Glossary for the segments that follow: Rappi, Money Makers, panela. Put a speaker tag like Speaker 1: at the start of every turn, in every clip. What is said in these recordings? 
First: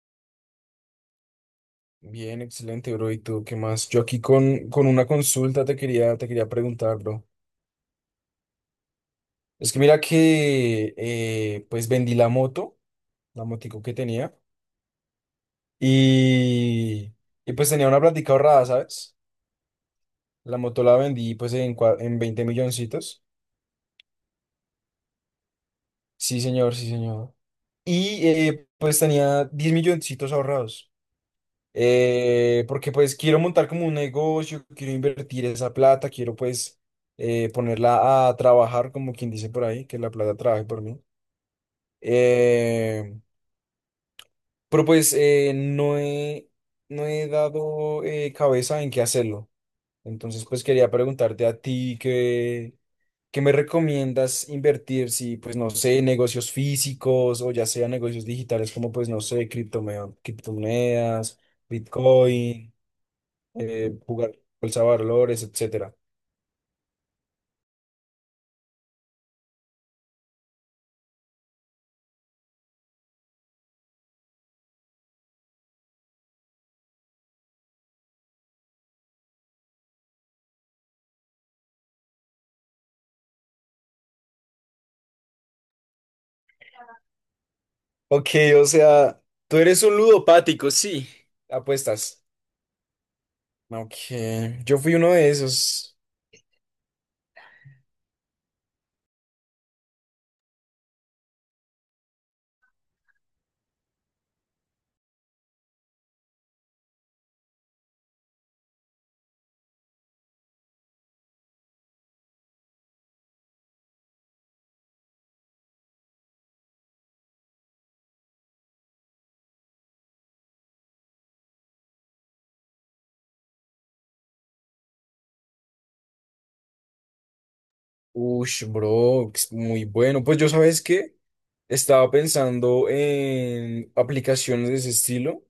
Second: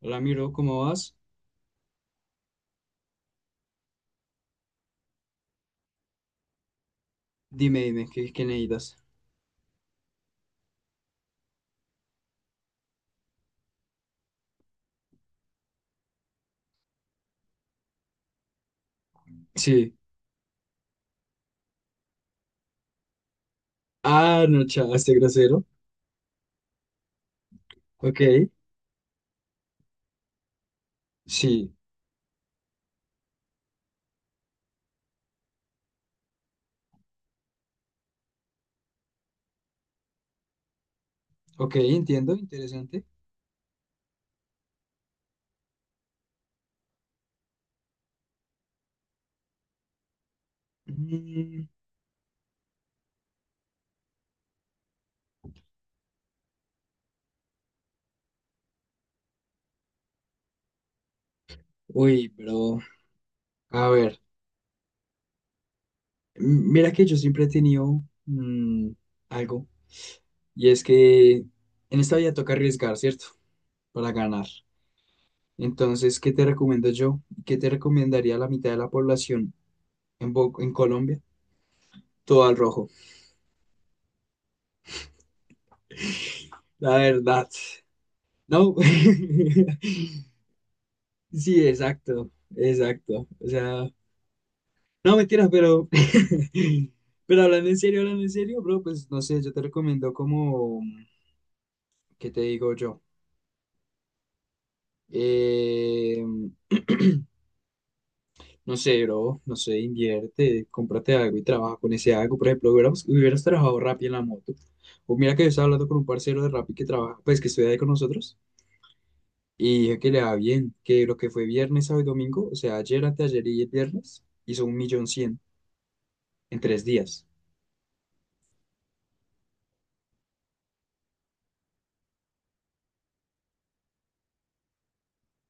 Speaker 1: Hola, miro, ¿cómo vas?
Speaker 2: Bien, excelente, bro. ¿Y tú qué más? Yo aquí con una consulta te quería preguntar, bro.
Speaker 1: Dime, ¿qué necesitas?
Speaker 2: Es que mira que pues vendí la moto, la motico que tenía, y, y pues tenía una plática ahorrada, ¿sabes?
Speaker 1: Sí.
Speaker 2: La moto la vendí pues en 20 milloncitos.
Speaker 1: Ah, no, chao, este grosero.
Speaker 2: Sí, señor, sí, señor.
Speaker 1: Ok,
Speaker 2: Y pues tenía 10 milloncitos ahorrados.
Speaker 1: sí.
Speaker 2: Porque pues quiero montar como un negocio, quiero invertir esa plata, quiero pues ponerla a trabajar, como quien dice por ahí, que la plata trabaje por mí.
Speaker 1: Ok, entiendo, interesante.
Speaker 2: Eh, pero pues no he dado cabeza en qué hacerlo. Entonces pues quería preguntarte a
Speaker 1: Mm,
Speaker 2: ti que… ¿Qué me recomiendas invertir? Si pues no sé, negocios físicos o ya sea negocios digitales como, pues, no sé, criptomonedas,
Speaker 1: uy,
Speaker 2: Bitcoin,
Speaker 1: bro. A ver,
Speaker 2: jugar bolsa de valores, etcétera.
Speaker 1: mira que yo siempre he tenido algo, y es que en esta vida toca arriesgar, ¿cierto? Para ganar. Entonces, ¿qué te recomiendo yo? ¿Qué te recomendaría la mitad de la población en, en Colombia? Todo al rojo. La verdad.
Speaker 2: Ok, o
Speaker 1: No.
Speaker 2: sea, tú eres un ludopático, sí.
Speaker 1: Sí,
Speaker 2: Apuestas.
Speaker 1: exacto, exacto. O sea,
Speaker 2: Ok, yo fui uno
Speaker 1: no
Speaker 2: de
Speaker 1: mentiras, pero,
Speaker 2: esos.
Speaker 1: pero hablando en serio, bro, pues no sé, yo te recomiendo como, ¿qué te digo yo? Eh, no sé, bro, no sé, invierte, cómprate algo y trabaja con ese algo. Por ejemplo, hubieras trabajado Rappi en la moto. O mira que yo estaba hablando con un parcero de Rappi que trabaja, pues que estudia ahí con nosotros, y dije que le va bien, que lo que fue viernes, sábado y domingo, o sea, ayer, anteayer y el viernes, hizo 1.100.000 en tres días.
Speaker 2: Ush, bro, es muy bueno. Pues yo, ¿sabes qué? Estaba pensando en aplicaciones de ese estilo,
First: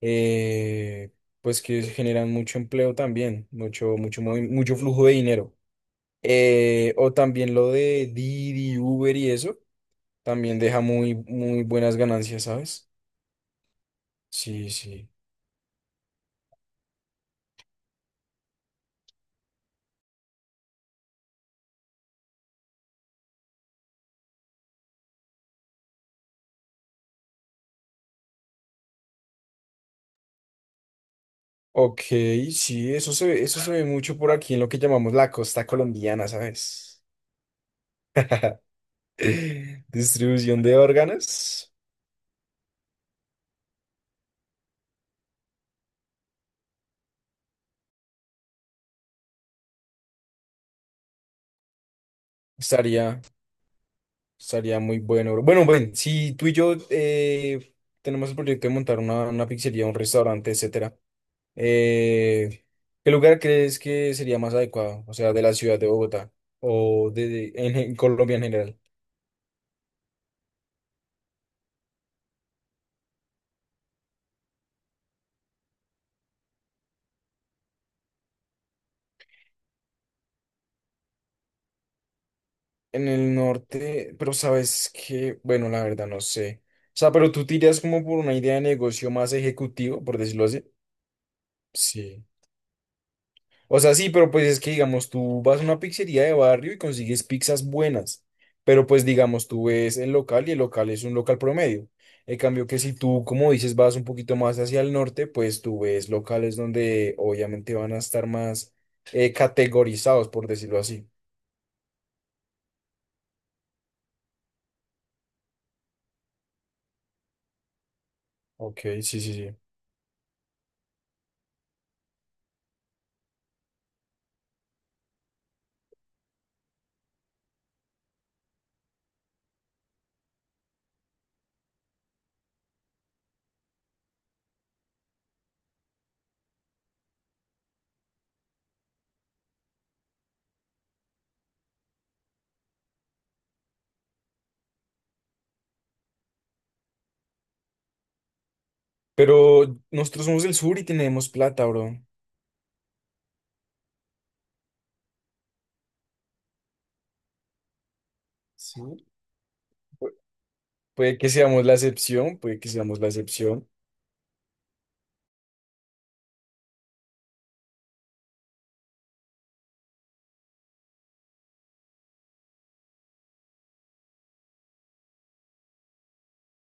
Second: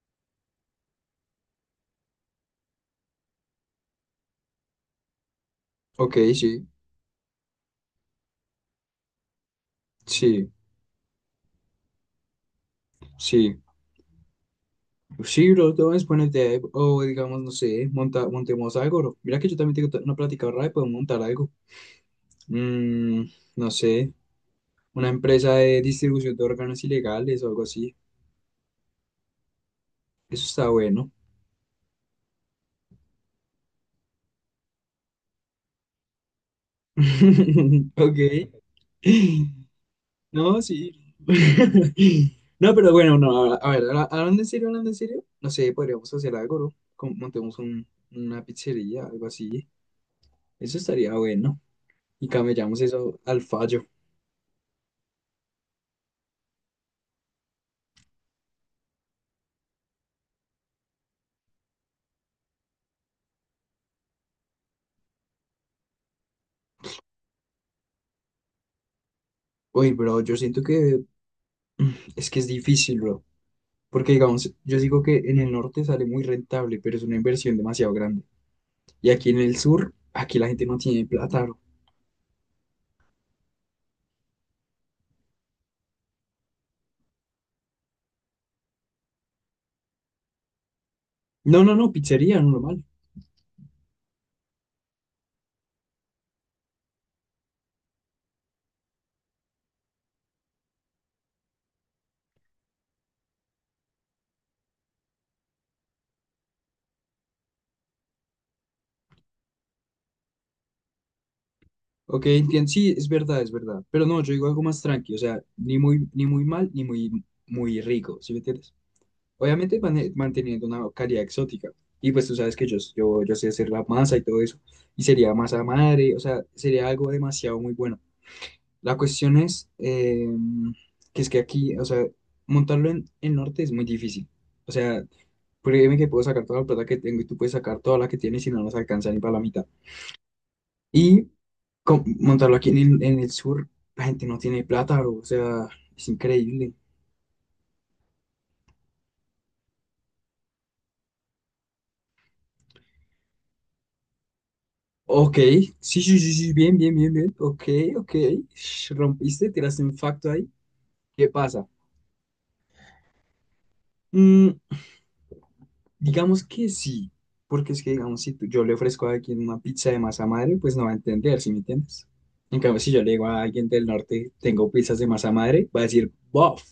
Speaker 2: eh, pues que generan mucho empleo también, mucho, mucho flujo de dinero.
Speaker 1: Ok, sí.
Speaker 2: O también lo de Didi, Uber y eso,
Speaker 1: Sí,
Speaker 2: también deja muy, muy buenas ganancias, ¿sabes?
Speaker 1: sí.
Speaker 2: Sí, sí.
Speaker 1: Sí, bro, todo es buena idea. O digamos, no sé, montemos algo, bro. Mira que yo también tengo una plática ahorrada y podemos montar algo. Mm, no sé, una empresa de distribución de órganos ilegales o algo así. Eso está bueno.
Speaker 2: Ok, sí, eso se ve mucho por aquí en lo que llamamos la costa colombiana, ¿sabes?
Speaker 1: Ok. No,
Speaker 2: Distribución de
Speaker 1: sí.
Speaker 2: órganos.
Speaker 1: No, pero bueno, no, a ver, hablando en serio, no sé, podríamos hacer algo, bro. Montemos una pizzería, algo así. Eso estaría bueno. Y camellamos eso
Speaker 2: Estaría,
Speaker 1: al fallo.
Speaker 2: Estaría muy bueno, bro. Bueno, ven, si tú y yo tenemos el proyecto de montar una pizzería, un restaurante, etcétera, eh, ¿qué lugar crees que sería más adecuado? O sea, de la ciudad de Bogotá en Colombia en general.
Speaker 1: Uy, bro, yo siento que es que es difícil, bro. Porque, digamos, yo digo que en el norte sale muy rentable, pero es una inversión demasiado grande. Y aquí en el sur, aquí la gente no tiene plata, bro.
Speaker 2: En el norte, pero sabes que, bueno, la verdad no sé. O sea, pero tú tiras como por una idea de negocio más ejecutivo, por decirlo así.
Speaker 1: No, no, no,
Speaker 2: Sí.
Speaker 1: pizzería, normal.
Speaker 2: O sea, sí, pero pues es que, digamos, tú vas a una pizzería de barrio y consigues pizzas buenas, pero pues, digamos, tú ves el local y el local es un local promedio. En cambio que si tú, como dices, vas un poquito más hacia el norte, pues tú ves locales donde obviamente van a estar más categorizados, por decirlo así.
Speaker 1: Ok, entiendo. Sí, es verdad, es verdad. Pero no, yo digo algo más tranqui. O sea, ni muy, ni muy mal, ni muy, muy rico, ¿sí me entiendes?
Speaker 2: Ok, sí, sí, sí.
Speaker 1: Obviamente manteniendo una calidad exótica. Y pues tú sabes que yo, yo sé hacer la masa y todo eso. Y sería masa madre, o sea, sería algo demasiado muy bueno. La cuestión es que es que aquí, o sea, montarlo en el norte es muy difícil. O sea, créeme que puedo sacar toda la plata que tengo y tú puedes sacar toda la que tienes y no nos alcanza ni para la mitad. Y montarlo aquí en el sur, la gente no tiene plata, bro. O sea, es increíble.
Speaker 2: Pero nosotros somos del sur y tenemos plata, bro.
Speaker 1: Ok, sí, sí, sí, sí, bien, bien, bien, bien. Ok, ok. Sh,
Speaker 2: Sí.
Speaker 1: rompiste, tiraste un
Speaker 2: Pu-
Speaker 1: facto ahí.
Speaker 2: Puede
Speaker 1: ¿Qué
Speaker 2: que seamos
Speaker 1: pasa?
Speaker 2: la excepción, puede que seamos la excepción.
Speaker 1: Mm, Digamos que sí, porque es que, digamos, si tú- yo le ofrezco a alguien una pizza de masa madre, pues no va a entender, ¿sí me entiendes? En cambio, si yo le digo a alguien del norte, tengo pizzas de masa madre, va a decir, bof.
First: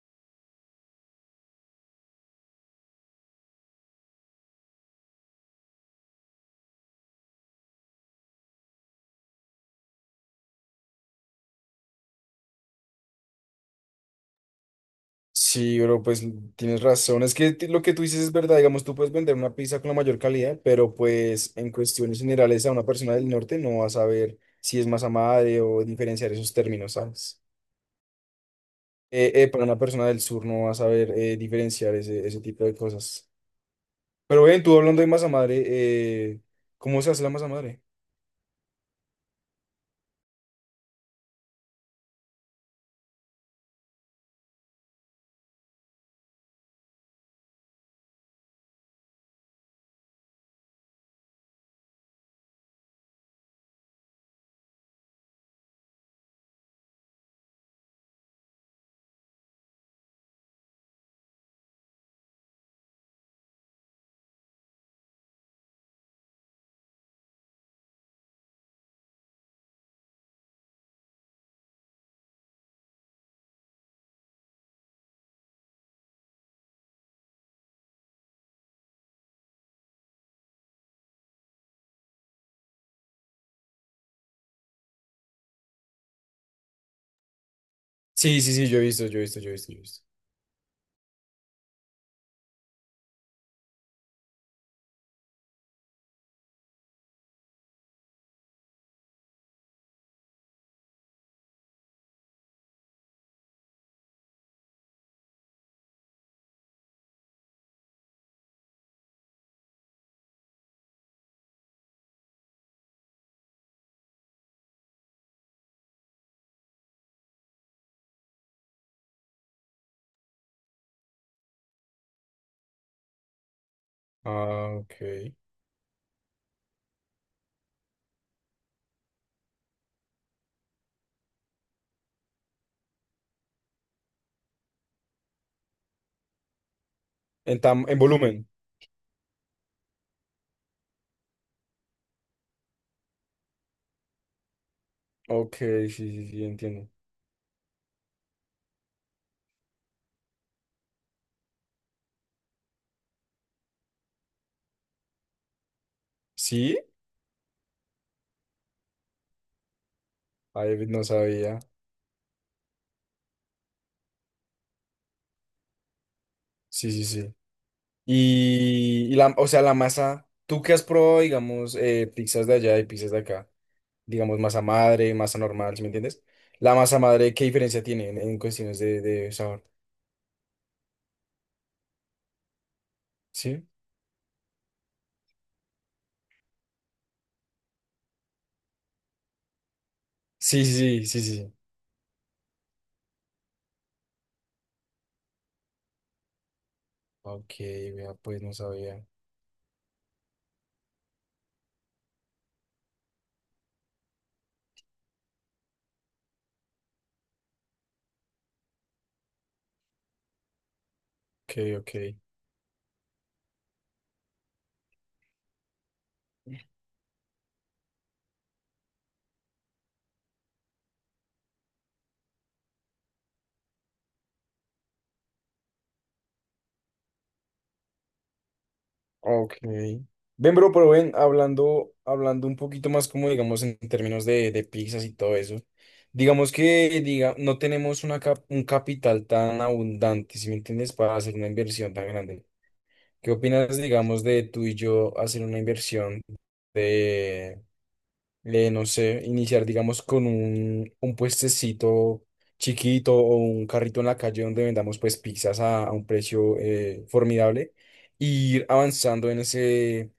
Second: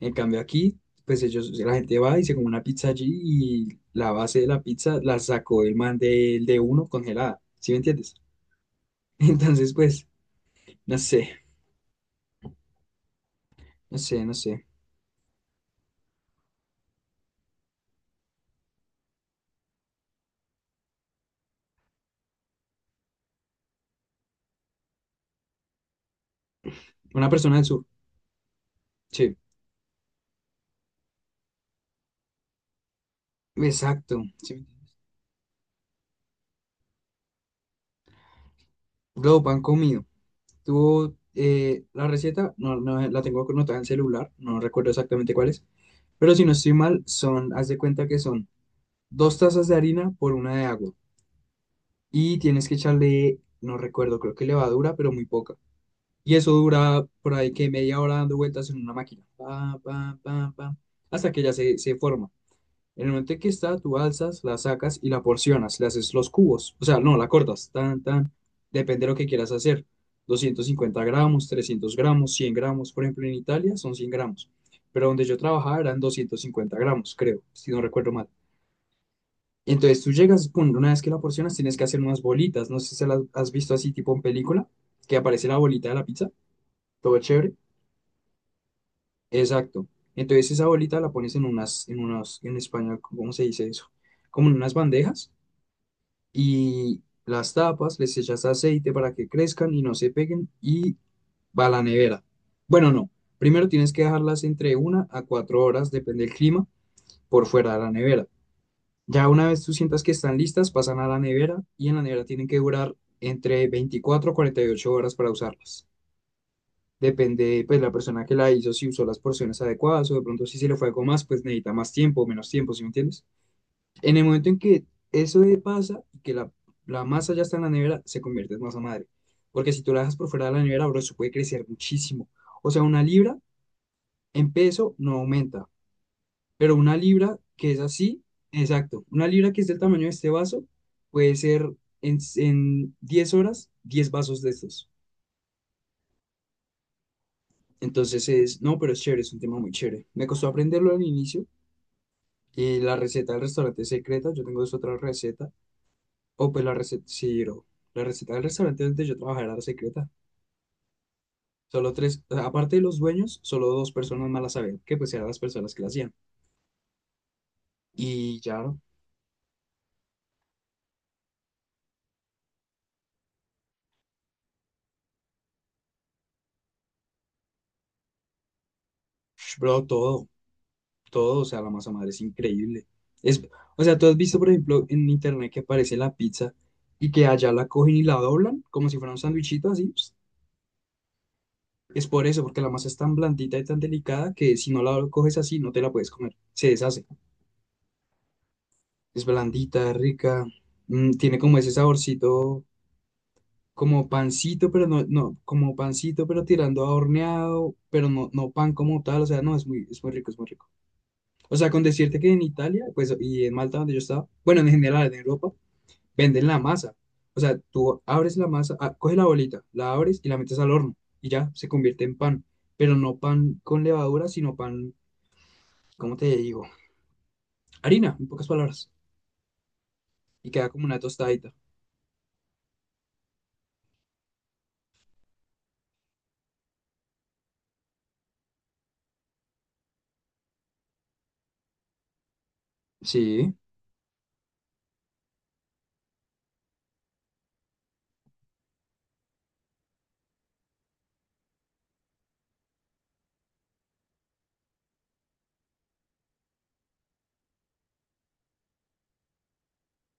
Speaker 1: En cambio, aquí, pues ellos, la gente va y se come una pizza allí y la base de la pizza la sacó el man del de uno congelada, ¿sí me entiendes? Entonces, pues, no sé, no sé, no sé.
Speaker 2: Sí, bro, pues tienes razón. Es que lo que tú dices es verdad. Digamos, tú puedes vender una pizza con la mayor calidad, pero pues en cuestiones generales a una persona del norte no va a saber si es masa madre o diferenciar esos términos,
Speaker 1: Una
Speaker 2: ¿sabes?
Speaker 1: persona del sur, sí,
Speaker 2: Para una persona del sur no va a saber diferenciar ese tipo de cosas.
Speaker 1: exacto,
Speaker 2: Pero ven,
Speaker 1: sí.
Speaker 2: tú hablando de masa madre, ¿cómo se hace la masa madre?
Speaker 1: Lo pan comido. Tú, la receta, no la tengo anotada en celular, no recuerdo exactamente cuál es, pero si no estoy mal, son, haz de cuenta que son 2 tazas de harina por una de agua y tienes que echarle, no recuerdo, creo que levadura, pero muy poca. Y eso dura por ahí que media hora dando vueltas en una máquina, pa, pa, pa, pa, hasta que ya se forma. En el momento en que está, tú alzas, la sacas y la porcionas, le haces los cubos, o sea, no, la cortas, tan, tan, depende de lo que quieras hacer. 250 gramos, 300 gramos, 100 gramos, por ejemplo, en Italia son 100 gramos, pero donde yo trabajaba eran 250 gramos, creo, si no recuerdo mal. Entonces tú llegas, pum, una vez que la porcionas tienes que hacer unas bolitas, no sé si las has visto así tipo en película, que aparece la bolita de la pizza, todo chévere.
Speaker 2: Sí, sí, sí, yo he visto, yo he visto, yo he visto, yo he
Speaker 1: Exacto.
Speaker 2: visto.
Speaker 1: Entonces esa bolita la pones en unas, en unas, en español, ¿cómo se dice eso? Como en unas bandejas y las tapas, les echas aceite para que crezcan y no se peguen y va a la nevera. Bueno, no, primero tienes que dejarlas entre una a 4 horas, depende del clima, por fuera de la nevera. Ya una vez tú sientas que están listas, pasan a la nevera y en la nevera tienen que durar entre 24 a 48 horas para usarlas. Depende, pues, la persona que la hizo, si usó las porciones adecuadas o de pronto si se le fue algo más, pues necesita más tiempo o menos tiempo, ¿sí me entiendes? En el momento en
Speaker 2: Ah,
Speaker 1: que
Speaker 2: ok.
Speaker 1: eso pasa y que la masa ya está en la nevera, se convierte en masa madre. Porque si tú la dejas por fuera de la nevera, bro, eso puede crecer muchísimo. O sea, una libra en peso no aumenta, pero una libra que es
Speaker 2: En
Speaker 1: así,
Speaker 2: volumen.
Speaker 1: exacto, una libra que es del tamaño de este vaso, puede ser en 10 horas 10 vasos de estos.
Speaker 2: Ok, sí, sí, sí, entiendo.
Speaker 1: Entonces es, no, pero es chévere, es un tema muy chévere. Me costó aprenderlo al inicio. La receta del restaurante secreta, yo tengo esta otra receta. O pues la
Speaker 2: ¿Sí?
Speaker 1: receta, sí, bro. La receta del restaurante donde yo trabajaba era la secreta.
Speaker 2: Ay, no sabía.
Speaker 1: Solo tres, o sea, aparte de los dueños, solo dos personas más la sabían, que pues eran las personas que la hacían.
Speaker 2: Sí, sí, sí.
Speaker 1: Y ya, bro.
Speaker 2: Y la, o sea, la masa, ¿tú qué has probado, digamos, pizzas de allá y pizzas de acá? Digamos, masa madre, masa normal, ¿sí me entiendes? La masa madre, ¿qué diferencia tiene en cuestiones de sabor?
Speaker 1: Bro, todo, todo, o sea, la masa madre es increíble. Es,
Speaker 2: ¿Sí?
Speaker 1: o sea, tú has visto, por ejemplo, en internet que aparece la pizza y que allá la cogen y la doblan como si fuera un sándwichito así. Ps.
Speaker 2: Sí, sí, sí, sí, sí, sí.
Speaker 1: Es por eso, porque la masa es tan blandita y tan delicada que si no la coges así, no te la puedes comer. Se deshace.
Speaker 2: Ok, vea, pues no sabía.
Speaker 1: Es blandita, rica, mm, tiene como ese saborcito como pancito, pero no, no, como pancito, pero tirando a horneado, pero no, no pan como tal, o sea, no, es muy rico, es muy rico. O
Speaker 2: Ok,
Speaker 1: sea, con
Speaker 2: ok.
Speaker 1: decirte que en Italia, pues, y en Malta donde yo estaba, bueno, en general, en Europa, venden la masa. O sea, tú abres la masa, ah, coges la bolita, la abres y la metes al horno y ya se convierte en pan, pero no pan con levadura, sino pan, ¿cómo te digo? Harina, en pocas palabras,
Speaker 2: Ok.
Speaker 1: y
Speaker 2: Ven,
Speaker 1: queda
Speaker 2: bro,
Speaker 1: como
Speaker 2: pero
Speaker 1: una
Speaker 2: ven,
Speaker 1: tostadita.
Speaker 2: hablando, hablando un poquito más como digamos en términos de pizzas y todo eso. Digamos que diga, no tenemos un capital tan abundante, si me entiendes, para hacer una inversión tan grande. ¿Qué
Speaker 1: Sí.
Speaker 2: opinas, digamos, de tú y yo hacer una inversión de, no sé, iniciar, digamos, con un puestecito chiquito o un carrito en la calle donde vendamos pues pizzas a un precio formidable? E ir avanzando en ese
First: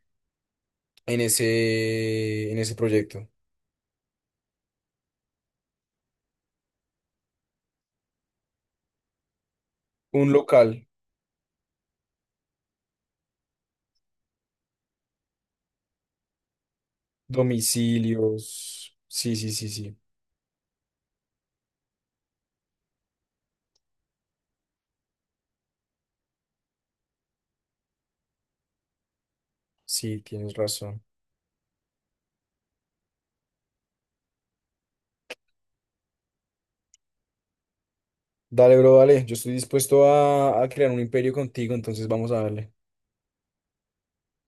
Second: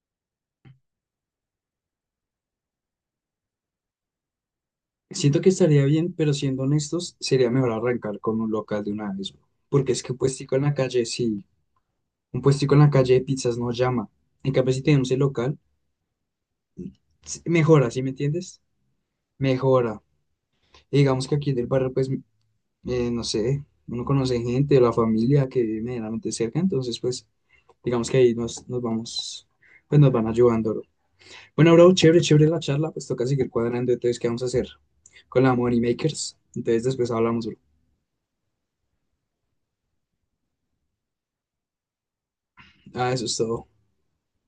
Speaker 2: en ese proyecto.
Speaker 1: Siento que estaría bien, pero siendo honestos, sería mejor arrancar con un local de una vez, porque es que un
Speaker 2: Un
Speaker 1: puestico en
Speaker 2: local,
Speaker 1: la calle, sí, un puestico en la calle de pizzas no llama. En cambio, si tenemos el local, mejora, ¿sí me entiendes?
Speaker 2: domicilios. Sí, sí, sí, sí.
Speaker 1: Mejora. Y digamos que aquí en el barrio, pues, no sé, uno conoce gente de la familia que vive medianamente cerca, entonces, pues, digamos que ahí nos, nos vamos, pues nos
Speaker 2: Sí,
Speaker 1: van
Speaker 2: tienes
Speaker 1: ayudando, bro.
Speaker 2: razón.
Speaker 1: Bueno, bro, chévere, chévere la charla, pues toca seguir cuadrando, entonces, ¿qué vamos a hacer? Con la Money Makers, entonces después hablamos, bro.
Speaker 2: Dale, bro, dale. Yo estoy dispuesto a crear un imperio contigo, entonces vamos a darle.
Speaker 1: Ah, eso es todo.